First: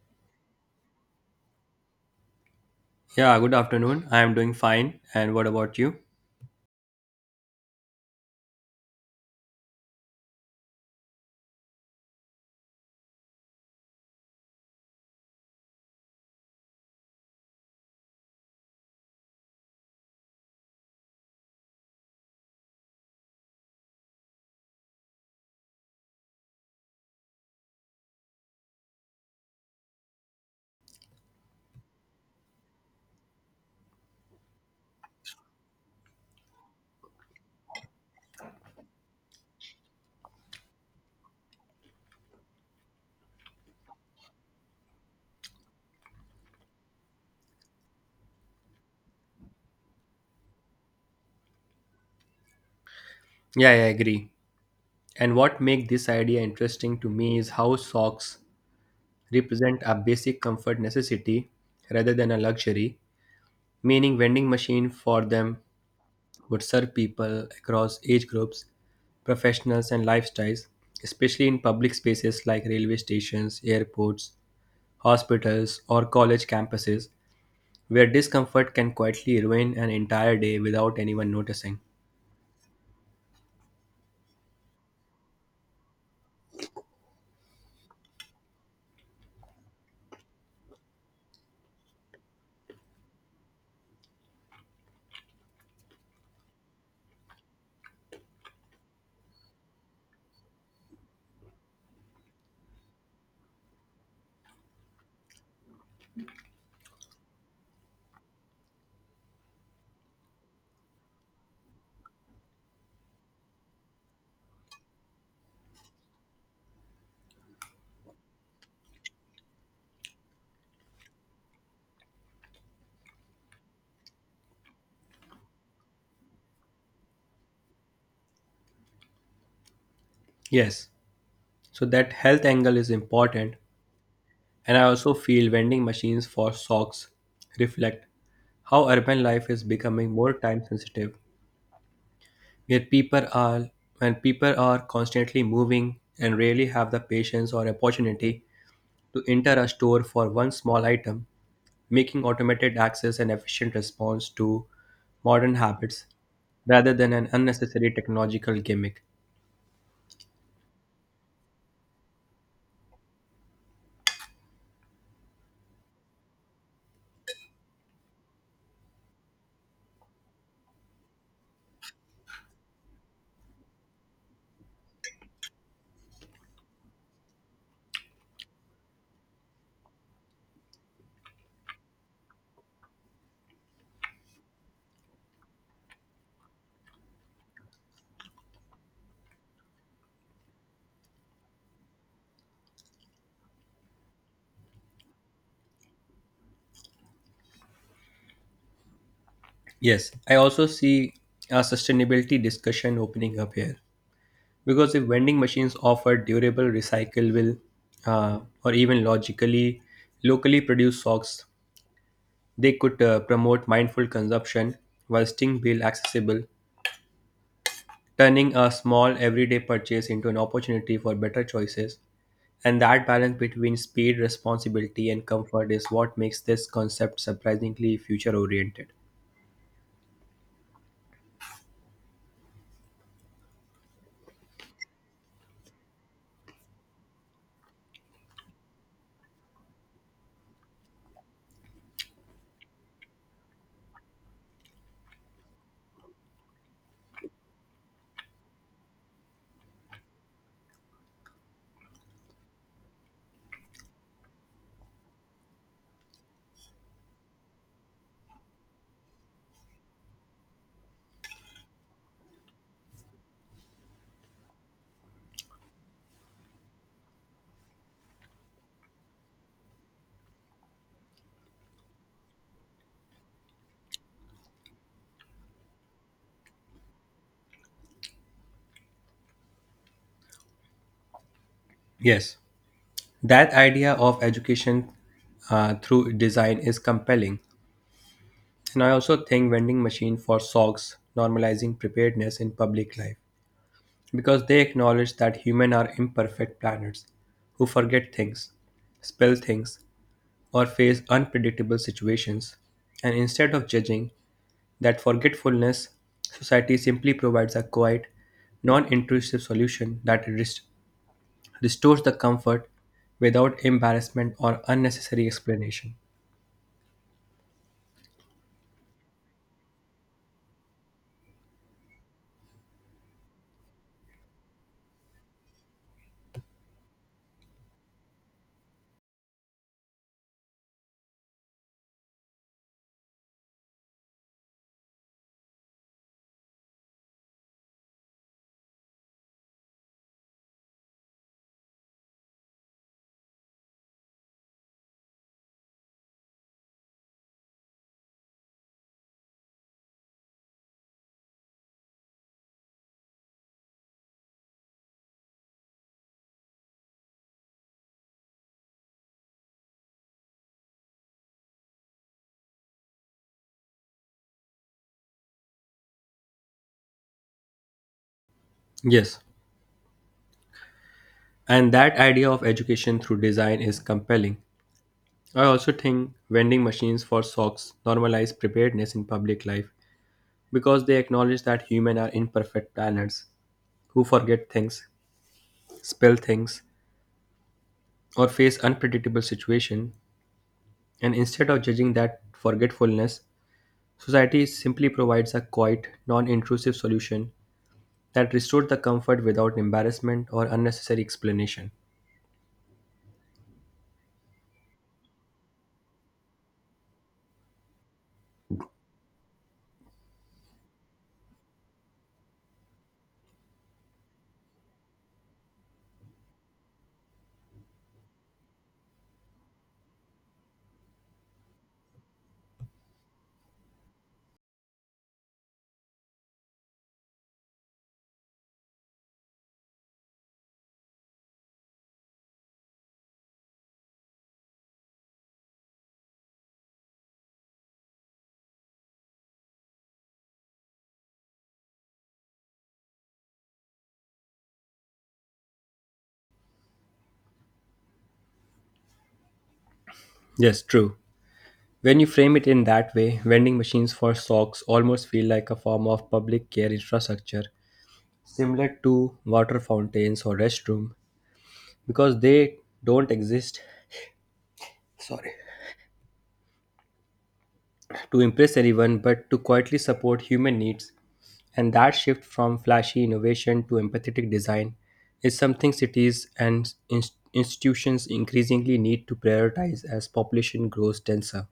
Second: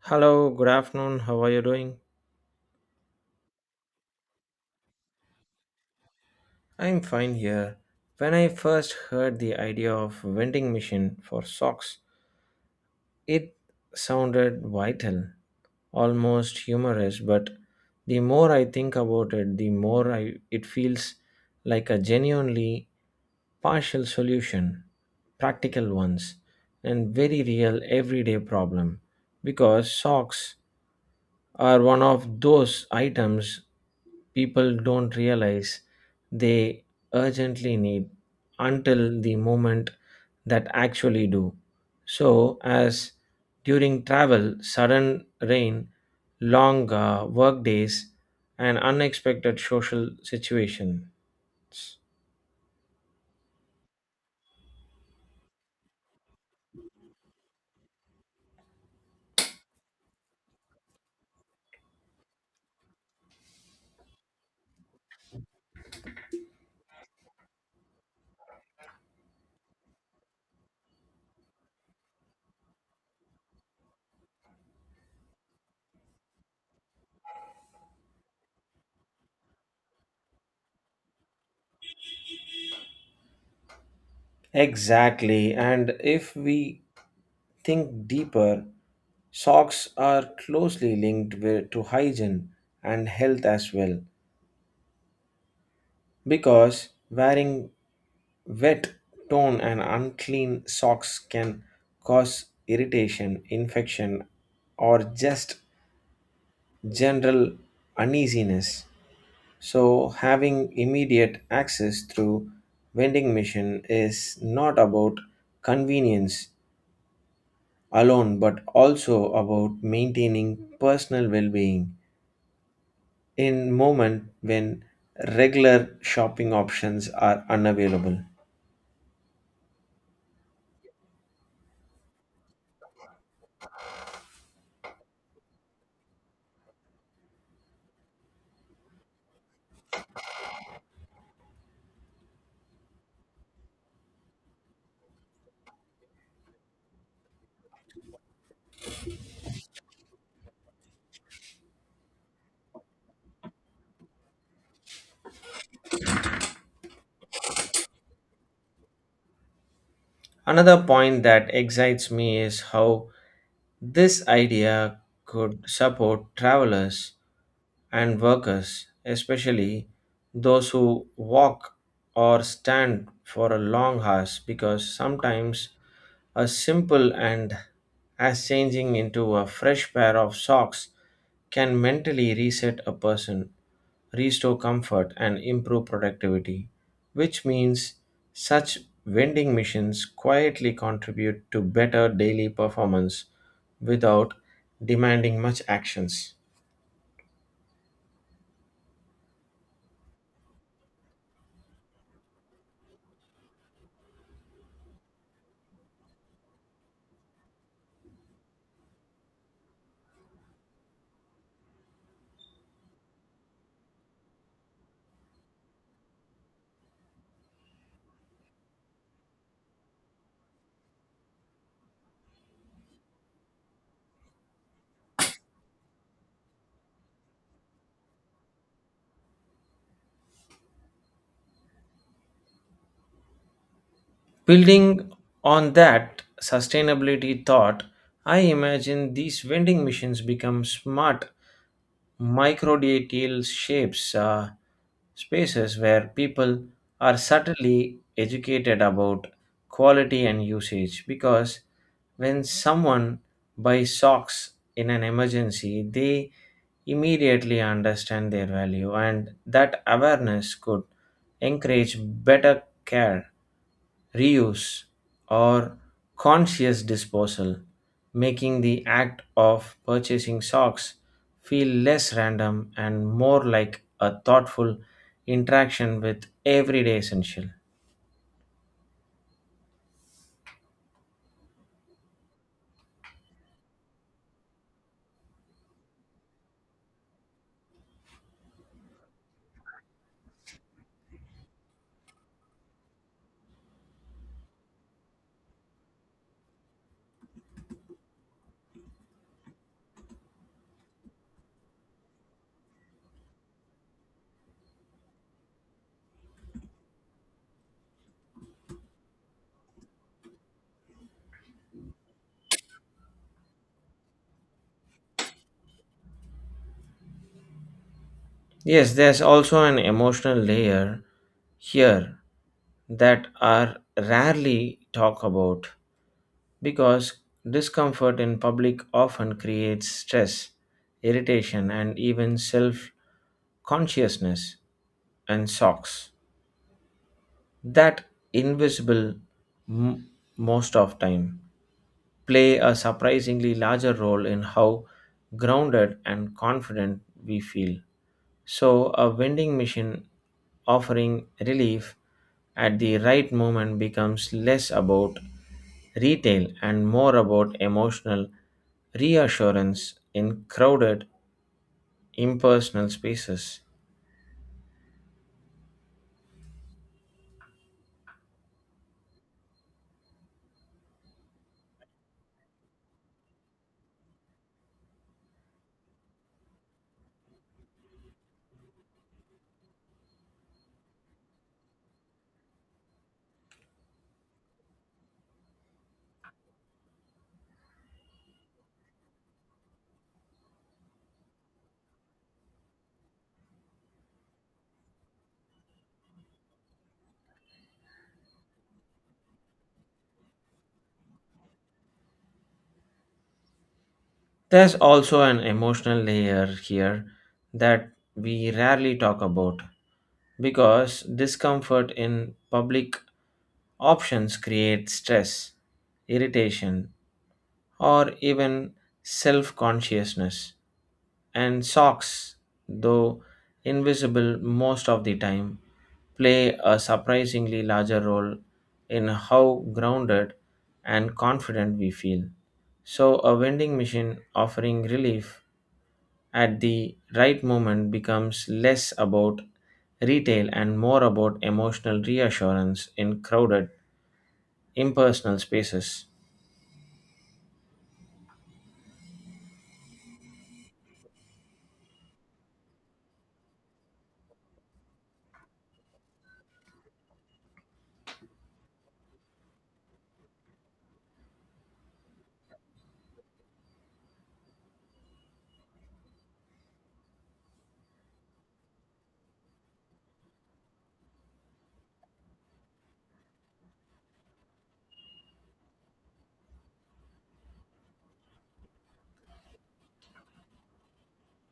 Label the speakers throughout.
Speaker 1: Hello, good afternoon. How are you doing?
Speaker 2: Yeah, good afternoon. I am doing fine. And what about you?
Speaker 1: I'm fine here. When I first heard the idea of vending machine for socks, it sounded vital, almost humorous, but the more I think about it, the more I it feels like a genuinely partial solution, practical ones, and very real everyday problem because socks are one of those items people don't realize they urgently need until the moment that actually do. So, as during travel, sudden rain, long work days, and unexpected social situation.
Speaker 2: Yeah, I agree. And what makes this idea interesting to me is how socks represent a basic comfort necessity rather than a luxury, meaning vending machine for them would serve people across age groups, professionals and lifestyles, especially in public spaces like railway stations, airports, hospitals or college campuses where discomfort can quietly ruin an entire day without anyone noticing.
Speaker 1: Exactly, and if we think deeper, socks are closely linked with, to hygiene and health as well. Because wearing wet, torn, and unclean socks can cause irritation, infection, or just general uneasiness. So, having immediate access through vending machine is not about convenience alone but also about maintaining personal well-being in moment when regular shopping options are unavailable.
Speaker 2: Yes. So that health angle is important, and I also feel vending machines for socks reflect how urban life is becoming more time sensitive, where people are when people are constantly moving and rarely have the patience or opportunity to enter a store for one small item, making automated access an efficient response to modern habits rather than an unnecessary technological gimmick.
Speaker 1: Another point that excites me is how this idea could support travelers and workers, especially those who walk or stand for a long hours, because sometimes a simple and as changing into a fresh pair of socks can mentally reset a person, restore comfort, and improve productivity, which means such vending machines quietly contribute to better daily performance without demanding much actions.
Speaker 2: Yes, I also see a sustainability discussion opening up here because if vending machines offer durable recyclable or even logically locally produced socks they could promote mindful consumption while staying bill accessible, turning a small everyday purchase into an opportunity for better choices, and that balance between speed responsibility and comfort is what makes this concept surprisingly future oriented.
Speaker 1: Building on that sustainability thought, I imagine these vending machines become smart microdetail shapes spaces where people are subtly educated about quality and usage because when someone buys socks in an emergency they immediately understand their value and that awareness could encourage better care, reuse, or conscious disposal, making the act of purchasing socks feel less random and more like a thoughtful interaction with everyday essential.
Speaker 2: Yes, that idea of education through design is compelling. And I also think vending machine for socks normalizing preparedness in public life because they acknowledge that humans are imperfect planners who forget things, spell things, or face unpredictable situations. And instead of judging that forgetfulness, society simply provides a quiet, non-intrusive solution that restores the comfort without embarrassment or unnecessary explanation.
Speaker 1: Yes, there's also an emotional layer here that are rarely talked about because discomfort in public often creates stress, irritation, and even self consciousness. And socks, that invisible m- most of time, play a surprisingly larger role in how grounded and confident we feel, so a vending machine offering relief at the right moment becomes less about retail and more about emotional reassurance in crowded, impersonal spaces.
Speaker 2: Yes, and that idea of education through design is compelling. I also think vending machines for socks normalize preparedness in public life because they acknowledge that humans are imperfect planners who forget things, spill things, or face unpredictable situations. And instead of judging that forgetfulness, society simply provides a quiet, non intrusive solution that restores the comfort without embarrassment or unnecessary explanation.
Speaker 1: There's also an emotional layer here that we rarely talk about because discomfort in public options creates stress, irritation, or even self consciousness. And socks, though invisible most of the time, play a surprisingly larger role in how grounded and confident we feel. So, a vending machine offering relief at the right moment becomes less about retail and more about emotional reassurance in crowded, impersonal spaces.
Speaker 2: Yes, true. When you frame it in that way, vending machines for socks almost feel like a form of public care infrastructure similar to water fountains or restroom because they don't exist, sorry, to impress anyone but to quietly support human needs, and that shift from flashy innovation to empathetic design is something cities and institutions increasingly need to prioritize as population grows denser.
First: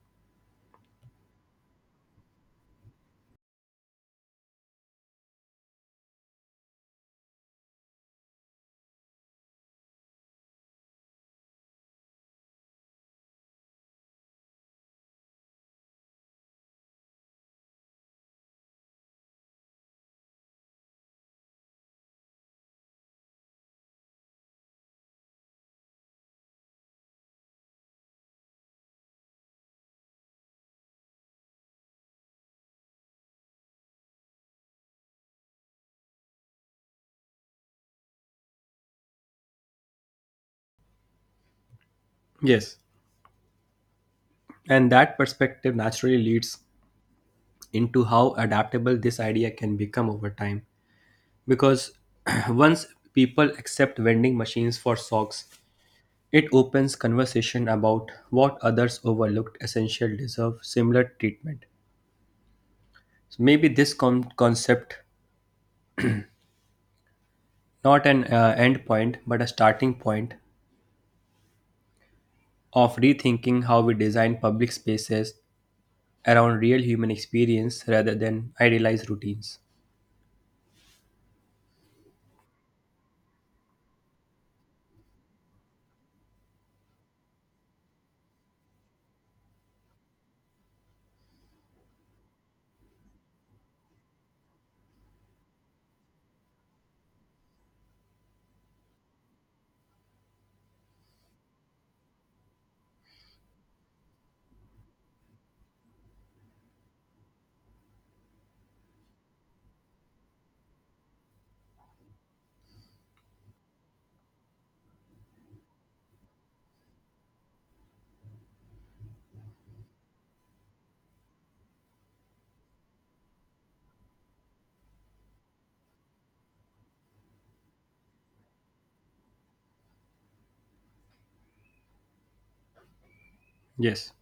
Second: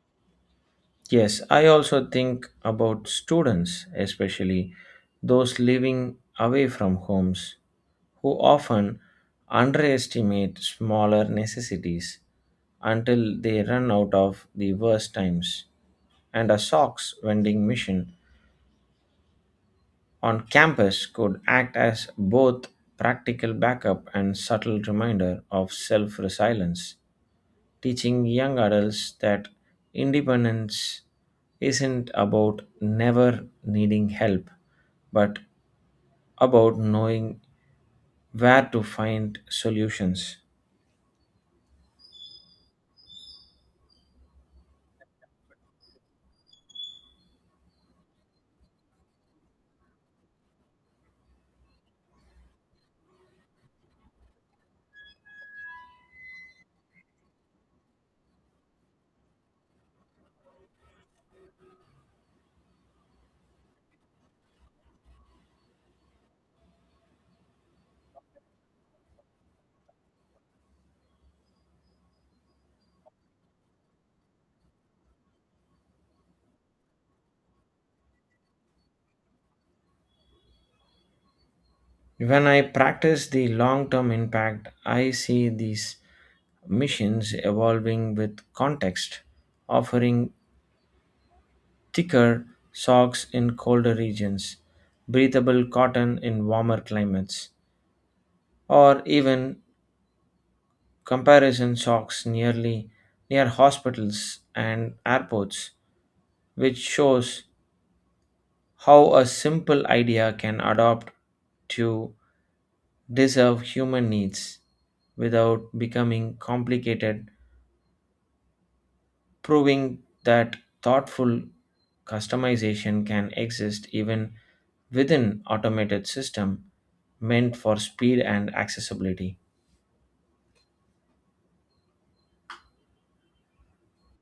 Speaker 1: Yes, I also think about students, especially those living away from homes, who often underestimate smaller necessities until they run out of the worst times. And a socks vending machine on campus could act as both practical backup and subtle reminder of self resilience, teaching young adults that independence isn't about never needing help, but about knowing where to find solutions.
Speaker 2: Yes, and that perspective naturally leads into how adaptable this idea can become over time because once people accept vending machines for socks, it opens conversation about what others overlooked essential deserve similar treatment. So maybe this concept, not an end point, but a starting point of rethinking how we design public spaces around real human experience rather than idealized routines.
Speaker 1: When I practice the long term impact, I see these missions evolving with context, offering thicker socks in colder regions, breathable cotton in warmer climates, or even comparison socks nearly near hospitals and airports, which shows how a simple idea can adapt to deserve human needs without becoming complicated, proving that thoughtful customization can exist even within automated system meant for speed and accessibility.
Speaker 2: Yes.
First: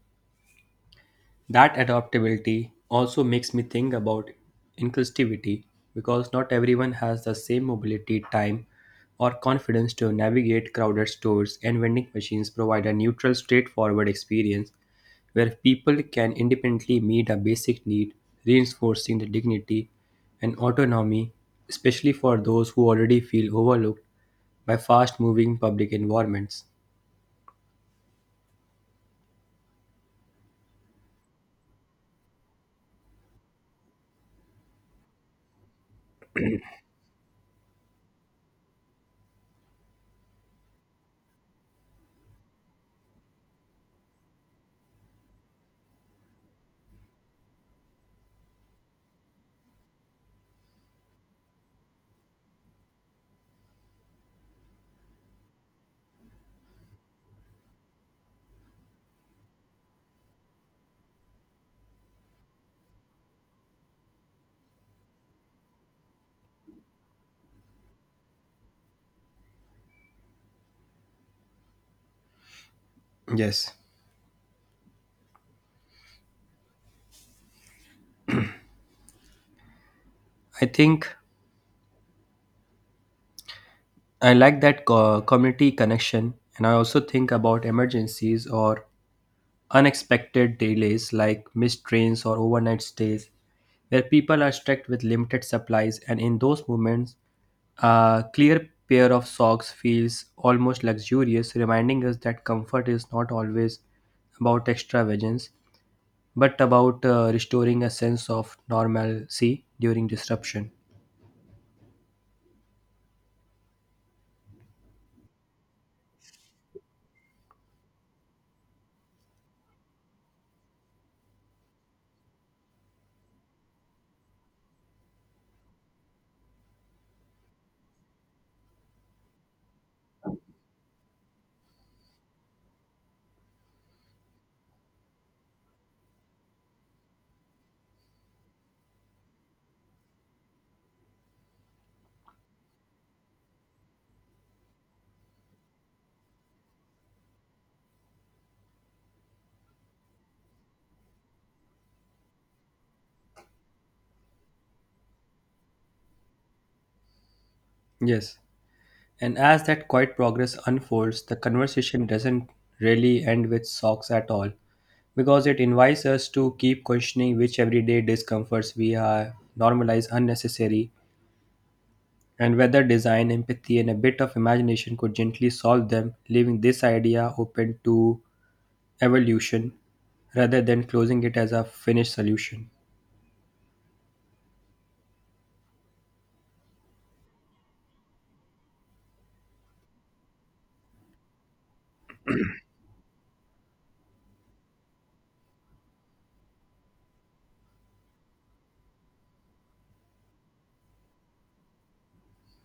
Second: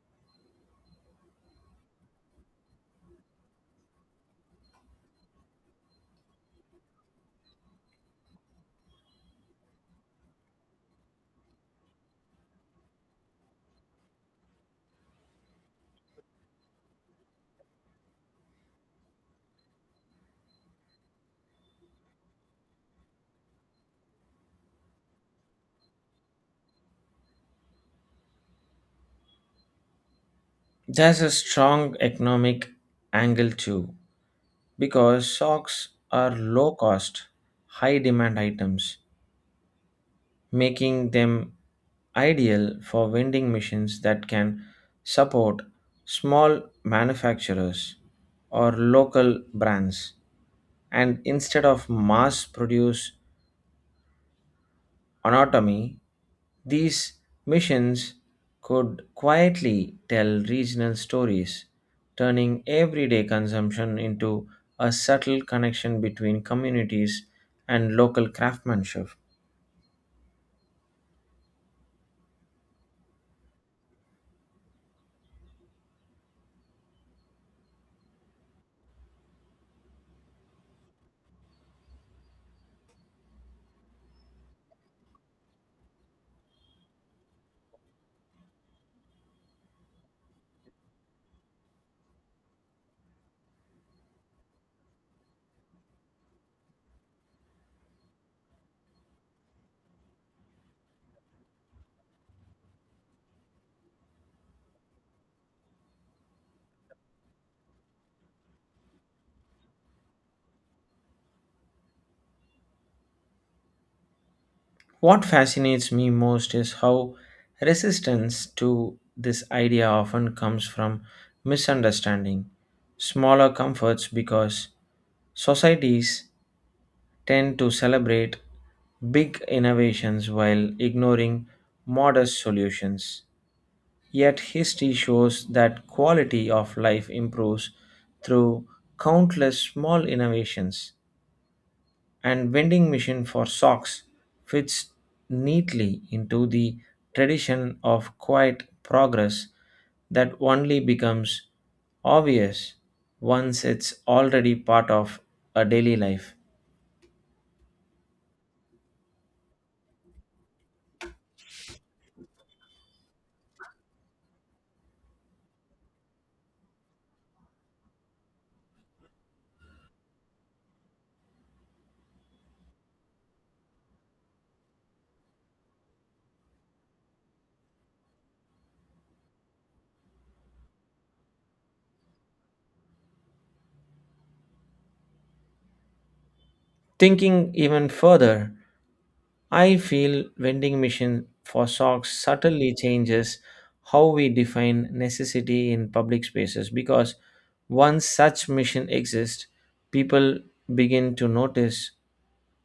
Speaker 2: That adaptability also makes me think about inclusivity because not everyone has the same mobility, time, or confidence to navigate crowded stores, and vending machines provide a neutral, straightforward experience where people can independently meet a basic need, reinforcing the dignity and autonomy, especially for those who already feel overlooked by fast moving public environments.
Speaker 1: There's a strong economic angle too, because socks are low cost, high demand items, making them ideal for vending machines that can support small manufacturers or local brands. And instead of mass produce anatomy, these missions could quietly tell regional stories, turning everyday consumption into a subtle connection between communities and local craftsmanship.
Speaker 2: Yes. I think I like that community connection, and I also think about emergencies or unexpected delays like missed trains or overnight stays, where people are stuck with limited supplies, and in those moments, a clear pair of socks feels almost luxurious, reminding us that comfort is not always about extravagance, but about restoring a sense of normalcy during disruption.
Speaker 1: What fascinates me most is how resistance to this idea often comes from misunderstanding, smaller comforts because societies tend to celebrate big innovations while ignoring modest solutions. Yet, history shows that quality of life improves through countless small innovations, and vending machine for socks fits neatly into the tradition of quiet progress that only becomes obvious once it's already part of a daily life.
Speaker 2: Yes. And as that quiet progress unfolds, the conversation doesn't really end with socks at all, because it invites us to keep questioning which everyday discomforts we have normalized unnecessary, and whether design, empathy, and a bit of imagination could gently solve them, leaving this idea open to evolution rather than closing it as a finished solution.
Speaker 1: Thinking even further, I feel vending machine for socks subtly changes how we define necessity in public spaces because once such machine exists, people begin to notice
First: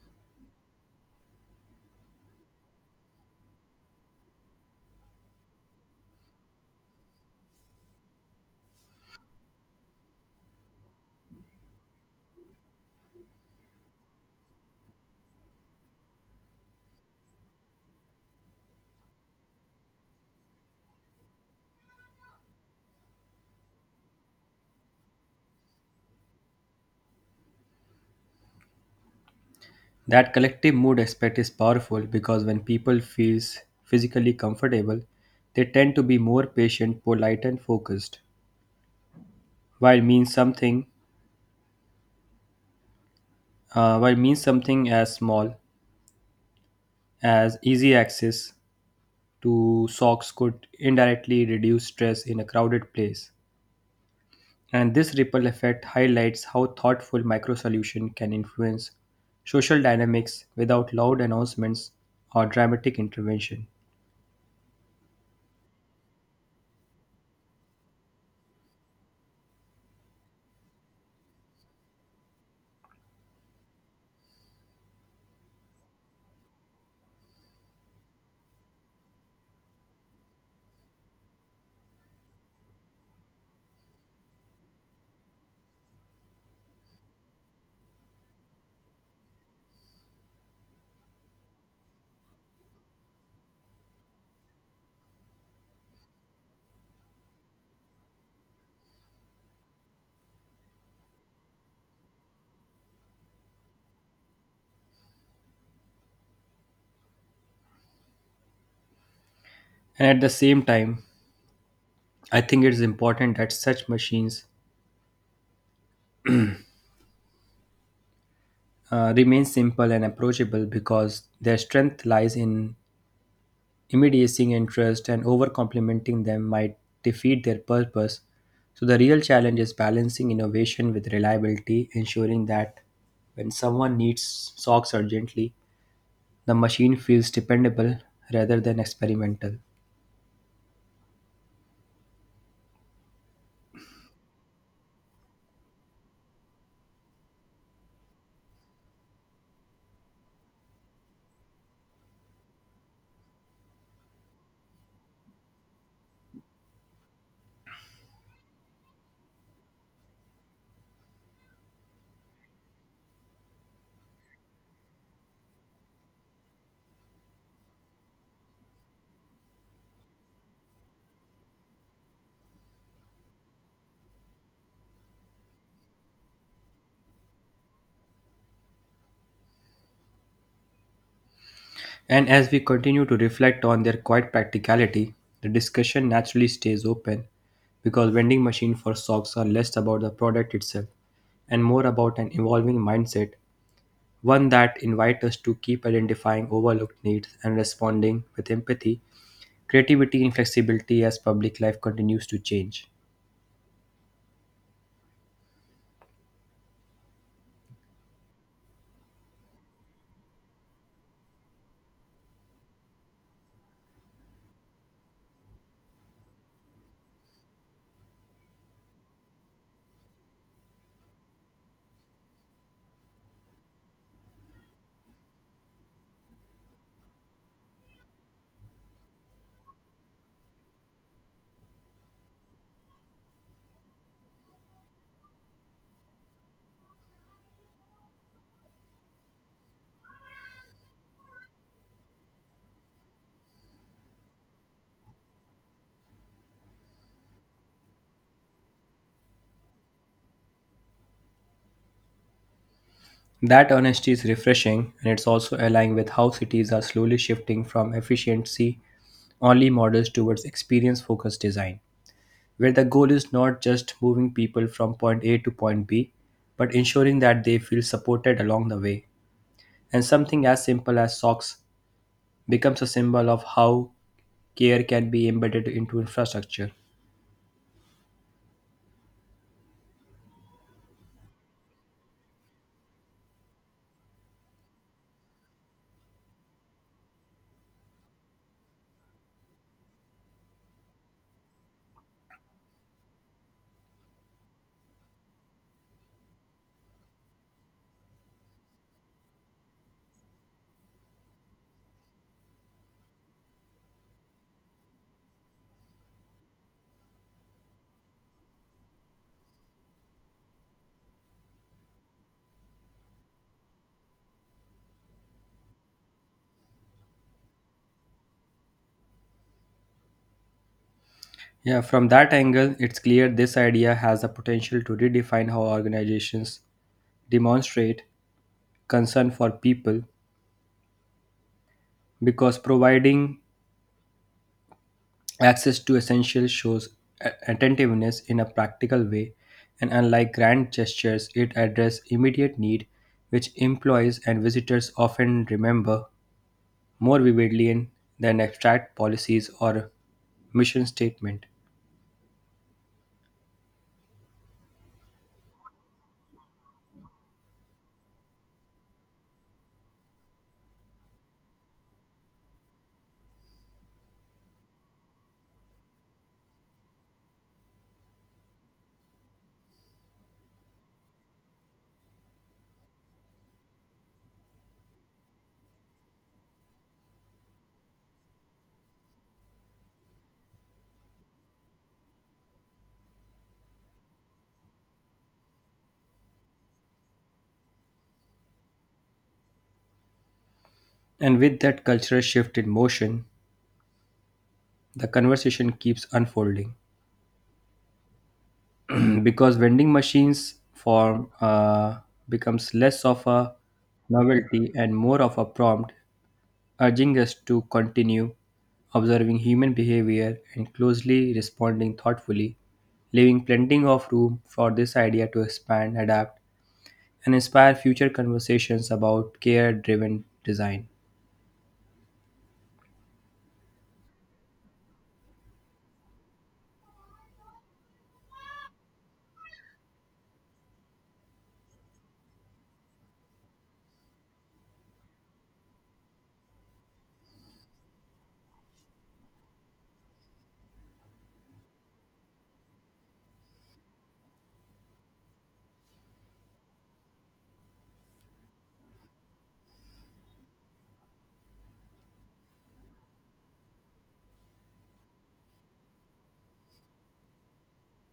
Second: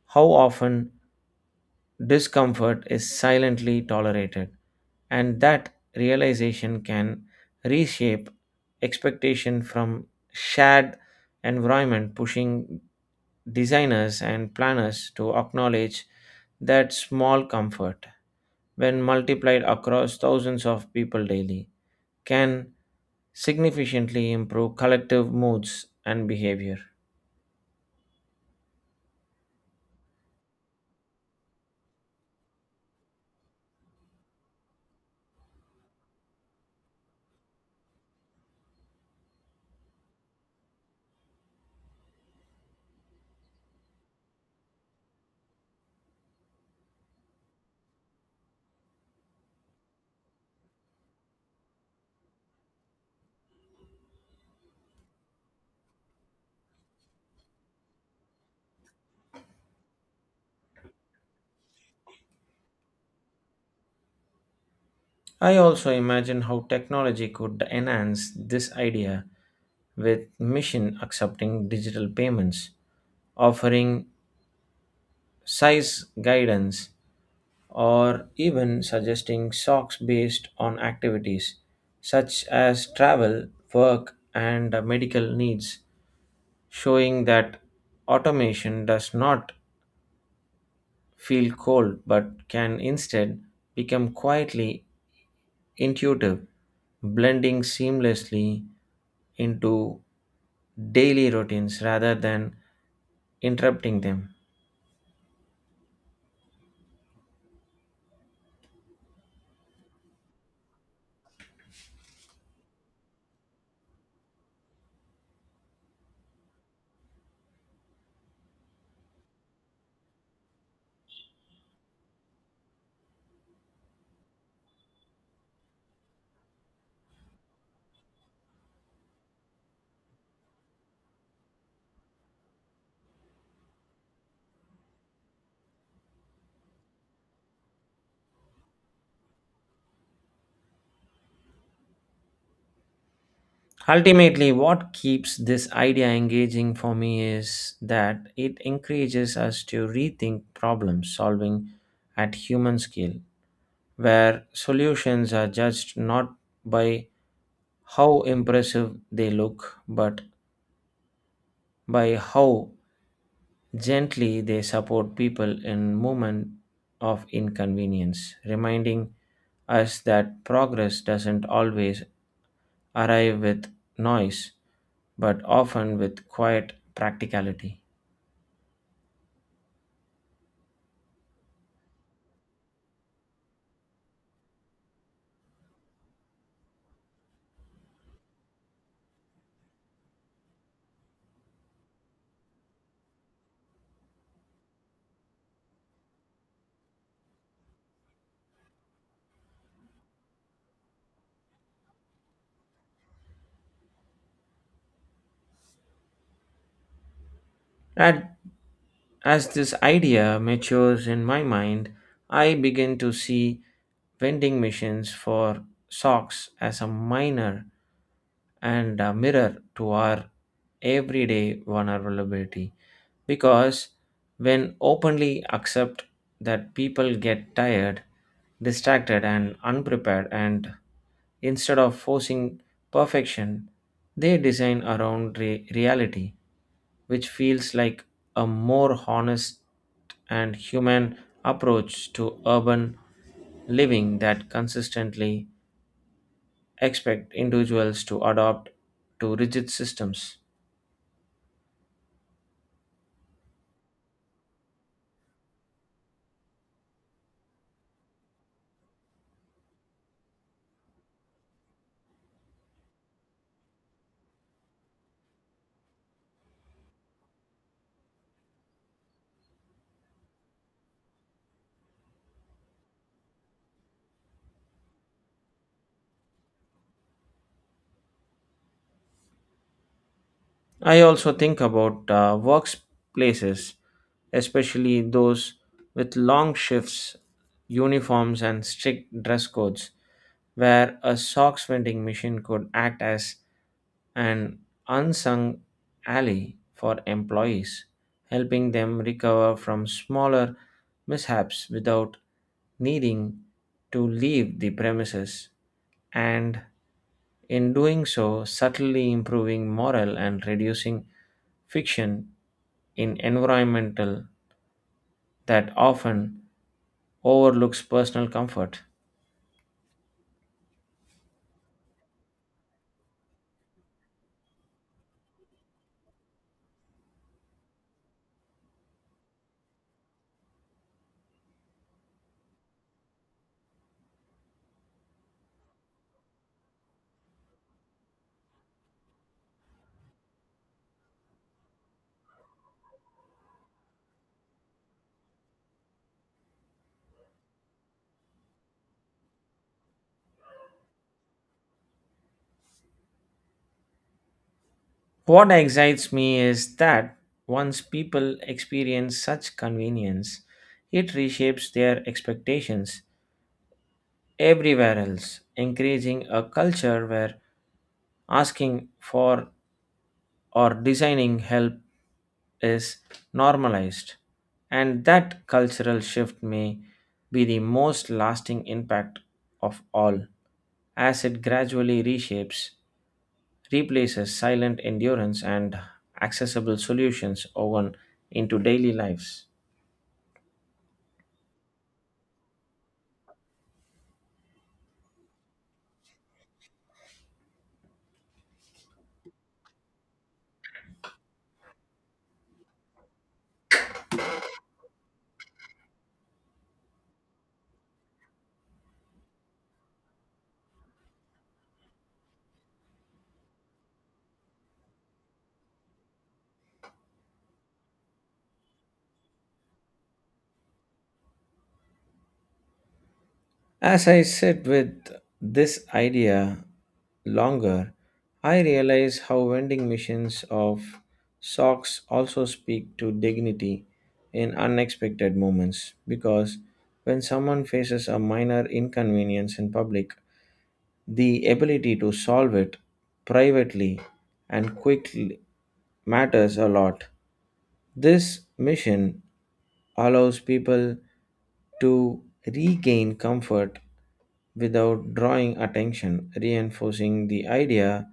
Speaker 1: how often discomfort is silently tolerated, and that realization can reshape expectation from shared environment, pushing designers and planners to acknowledge that small comfort, when multiplied across thousands of people daily, can significantly improve collective moods and behavior.
Speaker 2: That collective mood aspect is powerful because when people feel physically comfortable, they tend to be more patient, polite, and focused. While means something, while means something as small as easy access to socks could indirectly reduce stress in a crowded place. And this ripple effect highlights how thoughtful micro solution can influence social dynamics without loud announcements or dramatic intervention.
Speaker 1: I also imagine how technology could enhance this idea with machine accepting digital payments, offering size guidance, or even suggesting socks based on activities such as travel, work, and medical needs, showing that automation does not feel cold but can instead become quietly intuitive, blending seamlessly into daily routines rather than interrupting them.
Speaker 2: And at the same time, I think it is important that such machines remain simple and approachable because their strength lies in immediacy interest, and over complementing them might defeat their purpose. So, the real challenge is balancing innovation with reliability, ensuring that when someone needs socks urgently, the machine feels dependable rather than experimental.
Speaker 1: Ultimately, what keeps this idea engaging for me is that it encourages us to rethink problem solving at human scale, where solutions are judged not by how impressive they look, but by how gently they support people in moment of inconvenience, reminding us that progress doesn't always arrive with noise but often with quiet practicality.
Speaker 2: And as we continue to reflect on their quiet practicality, the discussion naturally stays open because vending machine for socks are less about the product itself and more about an evolving mindset, one that invites us to keep identifying overlooked needs and responding with empathy, creativity, and flexibility as public life continues to change.
Speaker 1: And as this idea matures in my mind, I begin to see vending machines for socks as a minor and a mirror to our everyday vulnerability. Because when openly accept that people get tired, distracted and unprepared, and instead of forcing perfection they design around reality, which feels like a more honest and human approach to urban living that consistently expect individuals to adopt to rigid systems.
Speaker 2: That honesty is refreshing and it's also aligned with how cities are slowly shifting from efficiency only models towards experience focused design, where the goal is not just moving people from point A to point B, but ensuring that they feel supported along the way. And something as simple as socks becomes a symbol of how care can be embedded into infrastructure.
Speaker 1: I also think about workplaces, especially those with long shifts, uniforms, and strict dress codes, where a socks vending machine could act as an unsung ally for employees, helping them recover from smaller mishaps without needing to leave the premises. And in doing so, subtly improving morale and reducing fiction in environmental that often overlooks personal comfort.
Speaker 2: Yeah, from that angle, it's clear this idea has the potential to redefine how organizations demonstrate concern for people because providing access to essentials shows attentiveness in a practical way, and unlike grand gestures, it addresses immediate need, which employees and visitors often remember more vividly than abstract policies or mission statement.
Speaker 1: What excites me is that once people experience such convenience, it reshapes their expectations everywhere else, encouraging a culture where asking for or designing help is normalized, and that cultural shift may be the most lasting impact of all, as it gradually reshapes, replaces silent endurance and accessible solutions woven into daily lives.
Speaker 2: And with that cultural shift in motion, the conversation keeps unfolding because vending machines form becomes less of a novelty and more of a prompt urging us to continue observing human behavior and closely responding thoughtfully, leaving plenty of room for this idea to expand, adapt, and inspire future conversations about care driven design.
Speaker 1: As I sit with this idea longer, I realize how vending machines of socks also speak to dignity in unexpected moments because when someone faces a minor inconvenience in public, the ability to solve it privately and quickly matters a lot. This mission allows people to regain comfort without drawing attention, reinforcing the idea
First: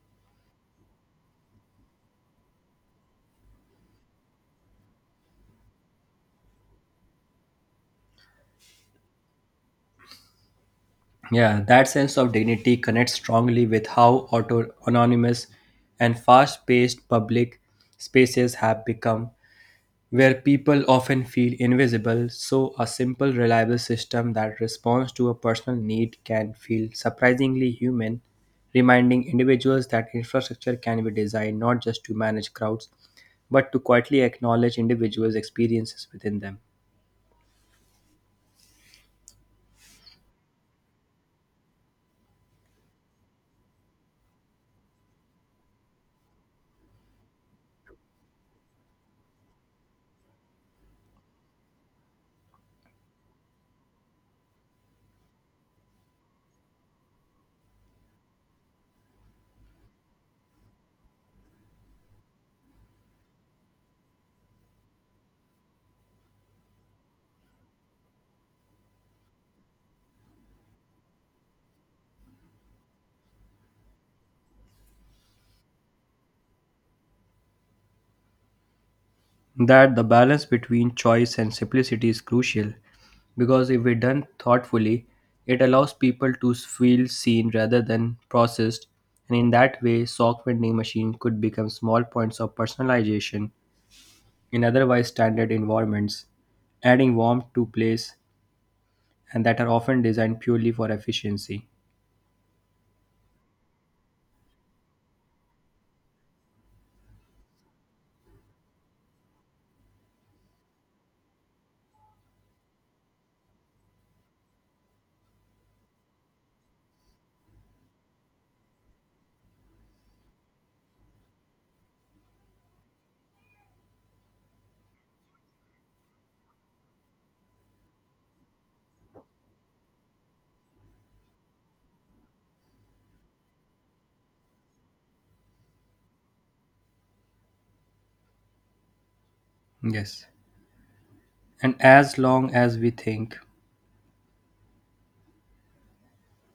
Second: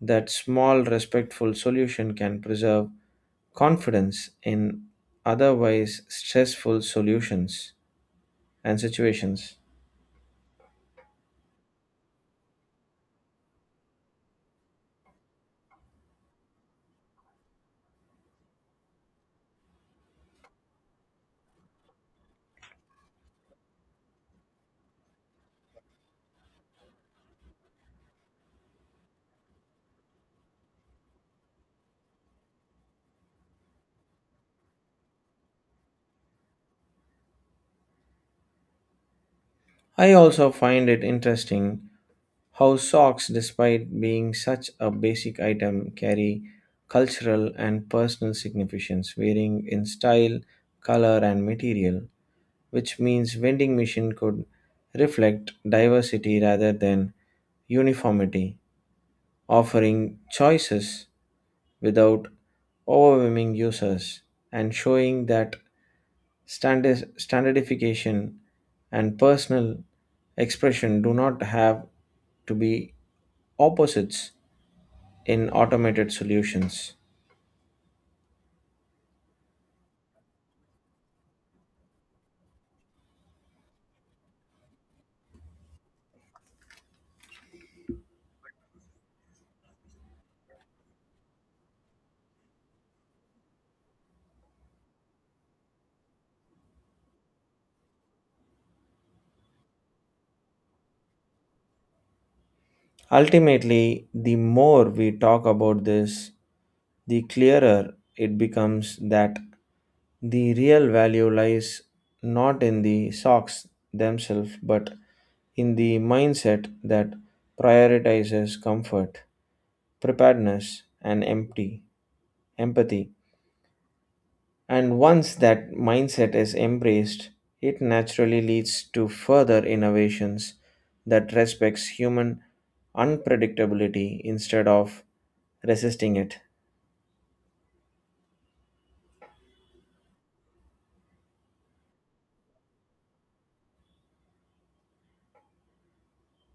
Speaker 1: that small, respectful solution can preserve confidence in otherwise stressful solutions and situations.
Speaker 2: Yeah, that sense of dignity connects strongly with how auto anonymous and fast paced public spaces have become, where people often feel invisible, so a simple, reliable system that responds to a personal need can feel surprisingly human, reminding individuals that infrastructure can be designed not just to manage crowds, but to quietly acknowledge individuals' experiences within them.
Speaker 1: I also find it interesting how socks, despite being such a basic item, carry cultural and personal significance, varying in style, color, and material, which means vending machine could reflect diversity rather than uniformity, offering choices without overwhelming users and showing that standardification and personal expression do not have to be opposites in automated solutions.
Speaker 2: That the balance between choice and simplicity is crucial because if we done thoughtfully, it allows people to feel seen rather than processed, and in that way sock vending machine could become small points of personalization in otherwise standard environments, adding warmth to place and that are often designed purely for efficiency.
Speaker 1: Ultimately, the more we talk about this, the clearer it becomes that the real value lies not in the socks themselves but in the mindset that prioritizes comfort, preparedness, and empty empathy. And once that mindset is embraced, it naturally leads to further innovations that respects human unpredictability instead of resisting it.
Speaker 2: Yes, and as long as we think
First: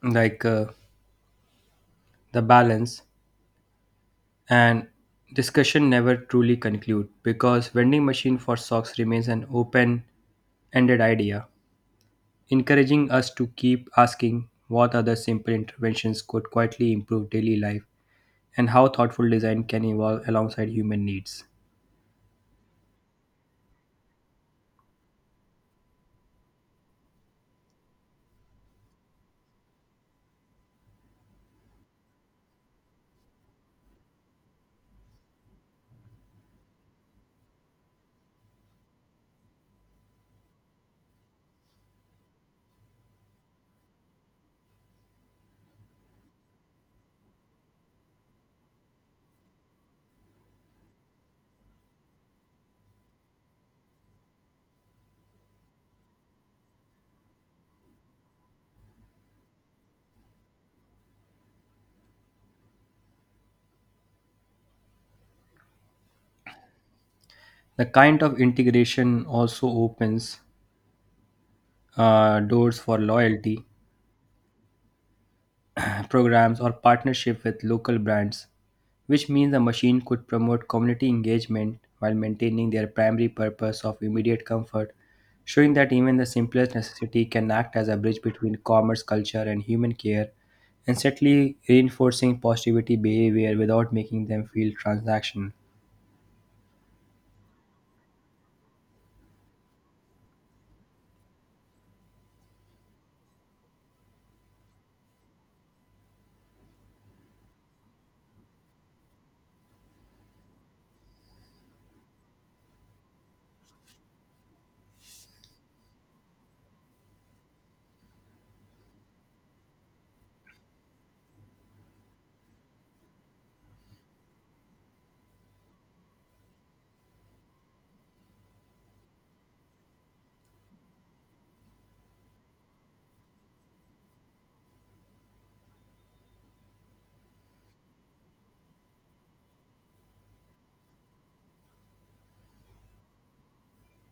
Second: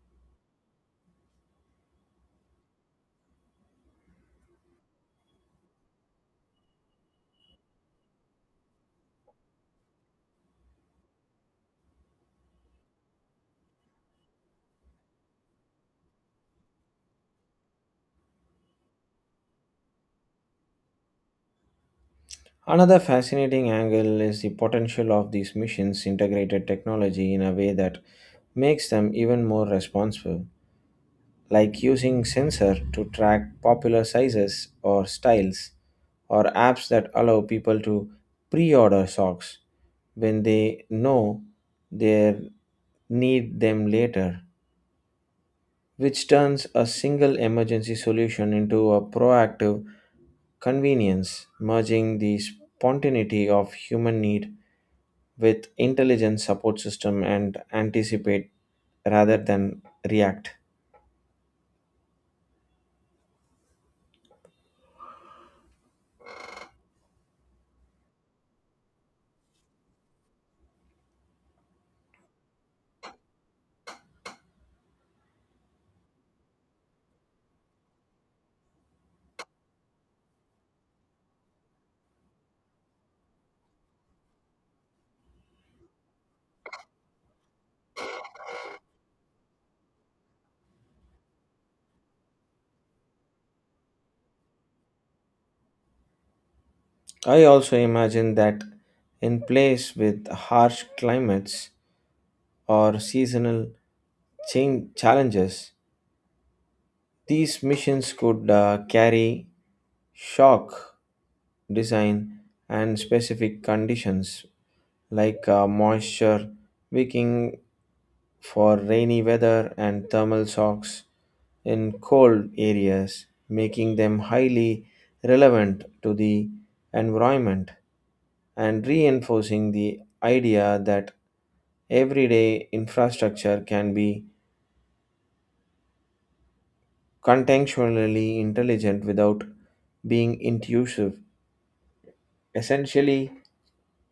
Speaker 2: like the balance and discussion never truly conclude because vending machine for socks remains an open-ended idea, encouraging us to keep asking what other simple interventions could quietly improve daily life and how thoughtful design can evolve alongside human needs.
Speaker 1: Another fascinating angle is the potential of these missions integrated technology in a way that makes them even more responsive, like using sensor to track popular sizes or styles or apps that allow people to pre-order socks when they know they need them later, which turns a single emergency solution into a proactive convenience, merging the spontaneity of human need with intelligent support system and anticipate rather than react.
Speaker 2: The kind of integration also opens doors for loyalty programs or partnership with local brands, which means the machine could promote community engagement while maintaining their primary purpose of immediate comfort, showing that even the simplest necessity can act as a bridge between commerce culture and human care, and subtly reinforcing positivity behavior without making them feel transactional.
Speaker 1: I also imagine that in place with harsh climates or seasonal change challenges, these missions could carry shock design and specific conditions like moisture wicking for rainy weather and thermal shocks in cold areas, making them highly relevant to the environment and reinforcing the idea that everyday infrastructure can be contextually intelligent without being intrusive, essentially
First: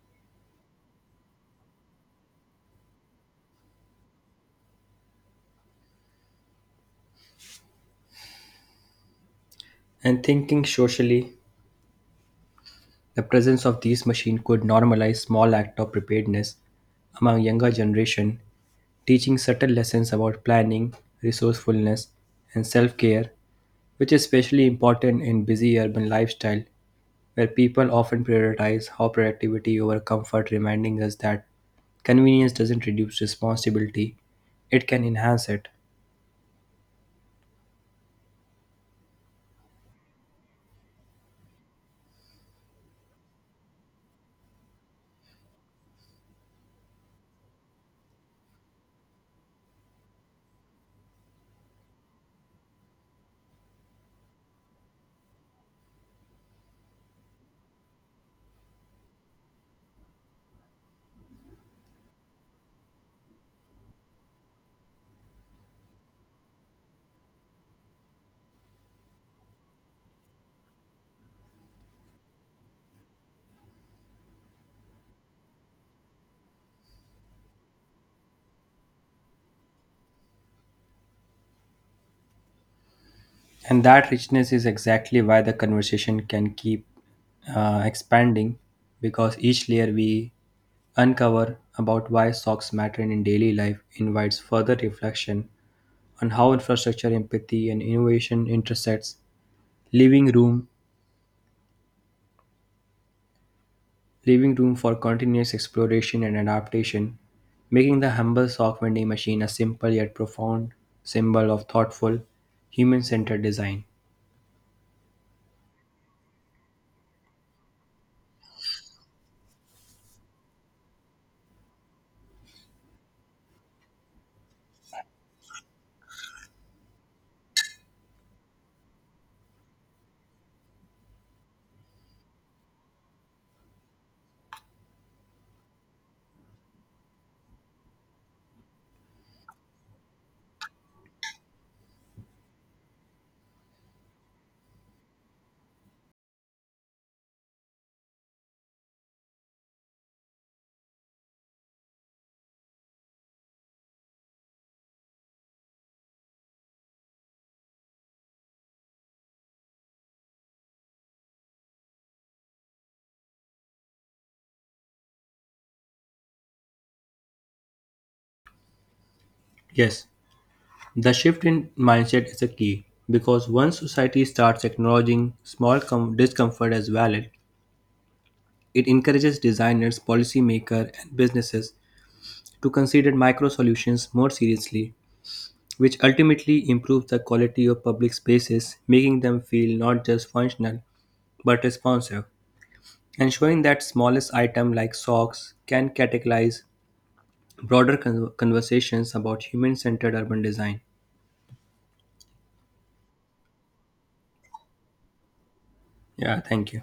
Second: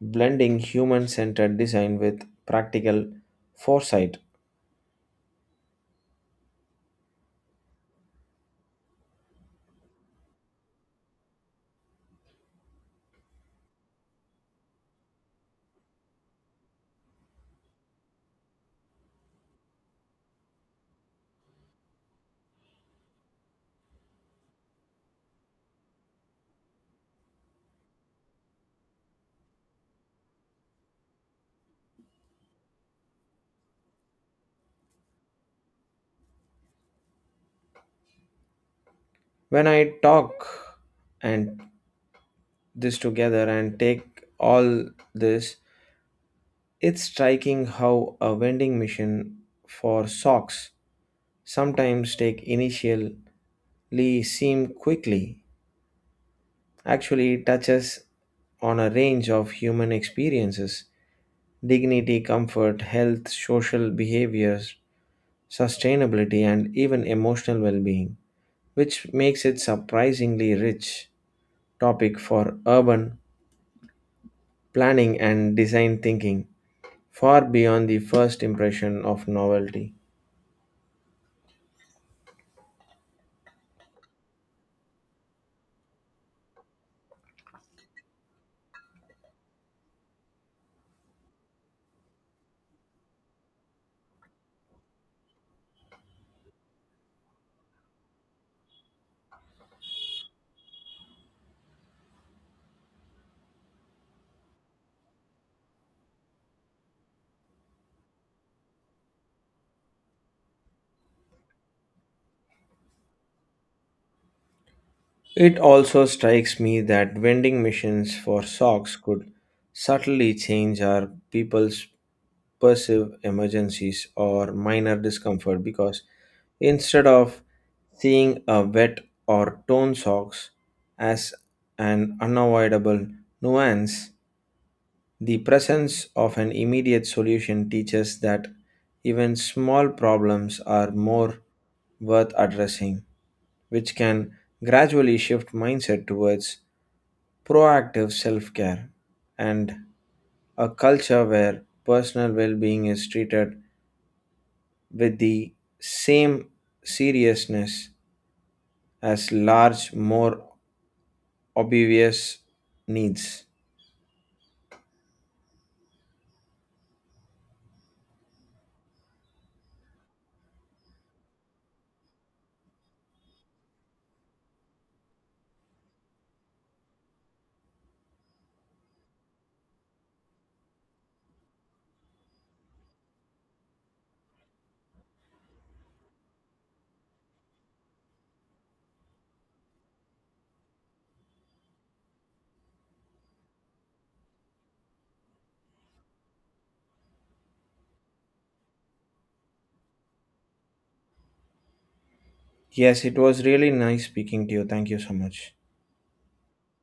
Speaker 1: blending human centered design with practical foresight.
Speaker 2: And thinking socially, the presence of these machines could normalize small acts of preparedness among younger generation, teaching subtle lessons about planning, resourcefulness, and self-care, which is especially important in busy urban lifestyle where people often prioritize how productivity over comfort, reminding us that convenience doesn't reduce responsibility, it can enhance it.
Speaker 1: When I talk and this together and take all this, it's striking how a vending machine for socks sometimes take initially seem quickly actually touches on a range of human experiences: dignity, comfort, health, social behaviors, sustainability, and even emotional well being, which makes it surprisingly rich topic for urban planning and design thinking, far beyond the first impression of novelty.
Speaker 2: And that richness is exactly why the conversation can keep expanding because each layer we uncover about why socks matter in daily life invites further reflection on how infrastructure, empathy, and innovation intersects, leaving room, leaving room for continuous exploration and adaptation, making the humble sock vending machine a simple yet profound symbol of thoughtful, human-centered design.
Speaker 1: It also strikes me that vending machines for socks could subtly change our people's perceive emergencies or minor discomfort because instead of seeing a wet or torn socks as an unavoidable nuance, the presence of an immediate solution teaches that even small problems are more worth addressing, which can gradually shift mindset towards proactive self care and a culture where personal well being is treated with the same seriousness as large, more obvious needs.
Speaker 2: Yes. The shift in mindset is a key because once society starts acknowledging small discomfort as valid, it encourages designers, policymakers, and businesses to consider micro solutions more seriously, which ultimately improves the quality of public spaces, making them feel not just functional but responsive, and showing that smallest item like socks can categorize broader conversations about human-centered urban design.
Speaker 1: Yes, it was really nice speaking to you. Thank you so much.
Speaker 2: Yeah, thank you.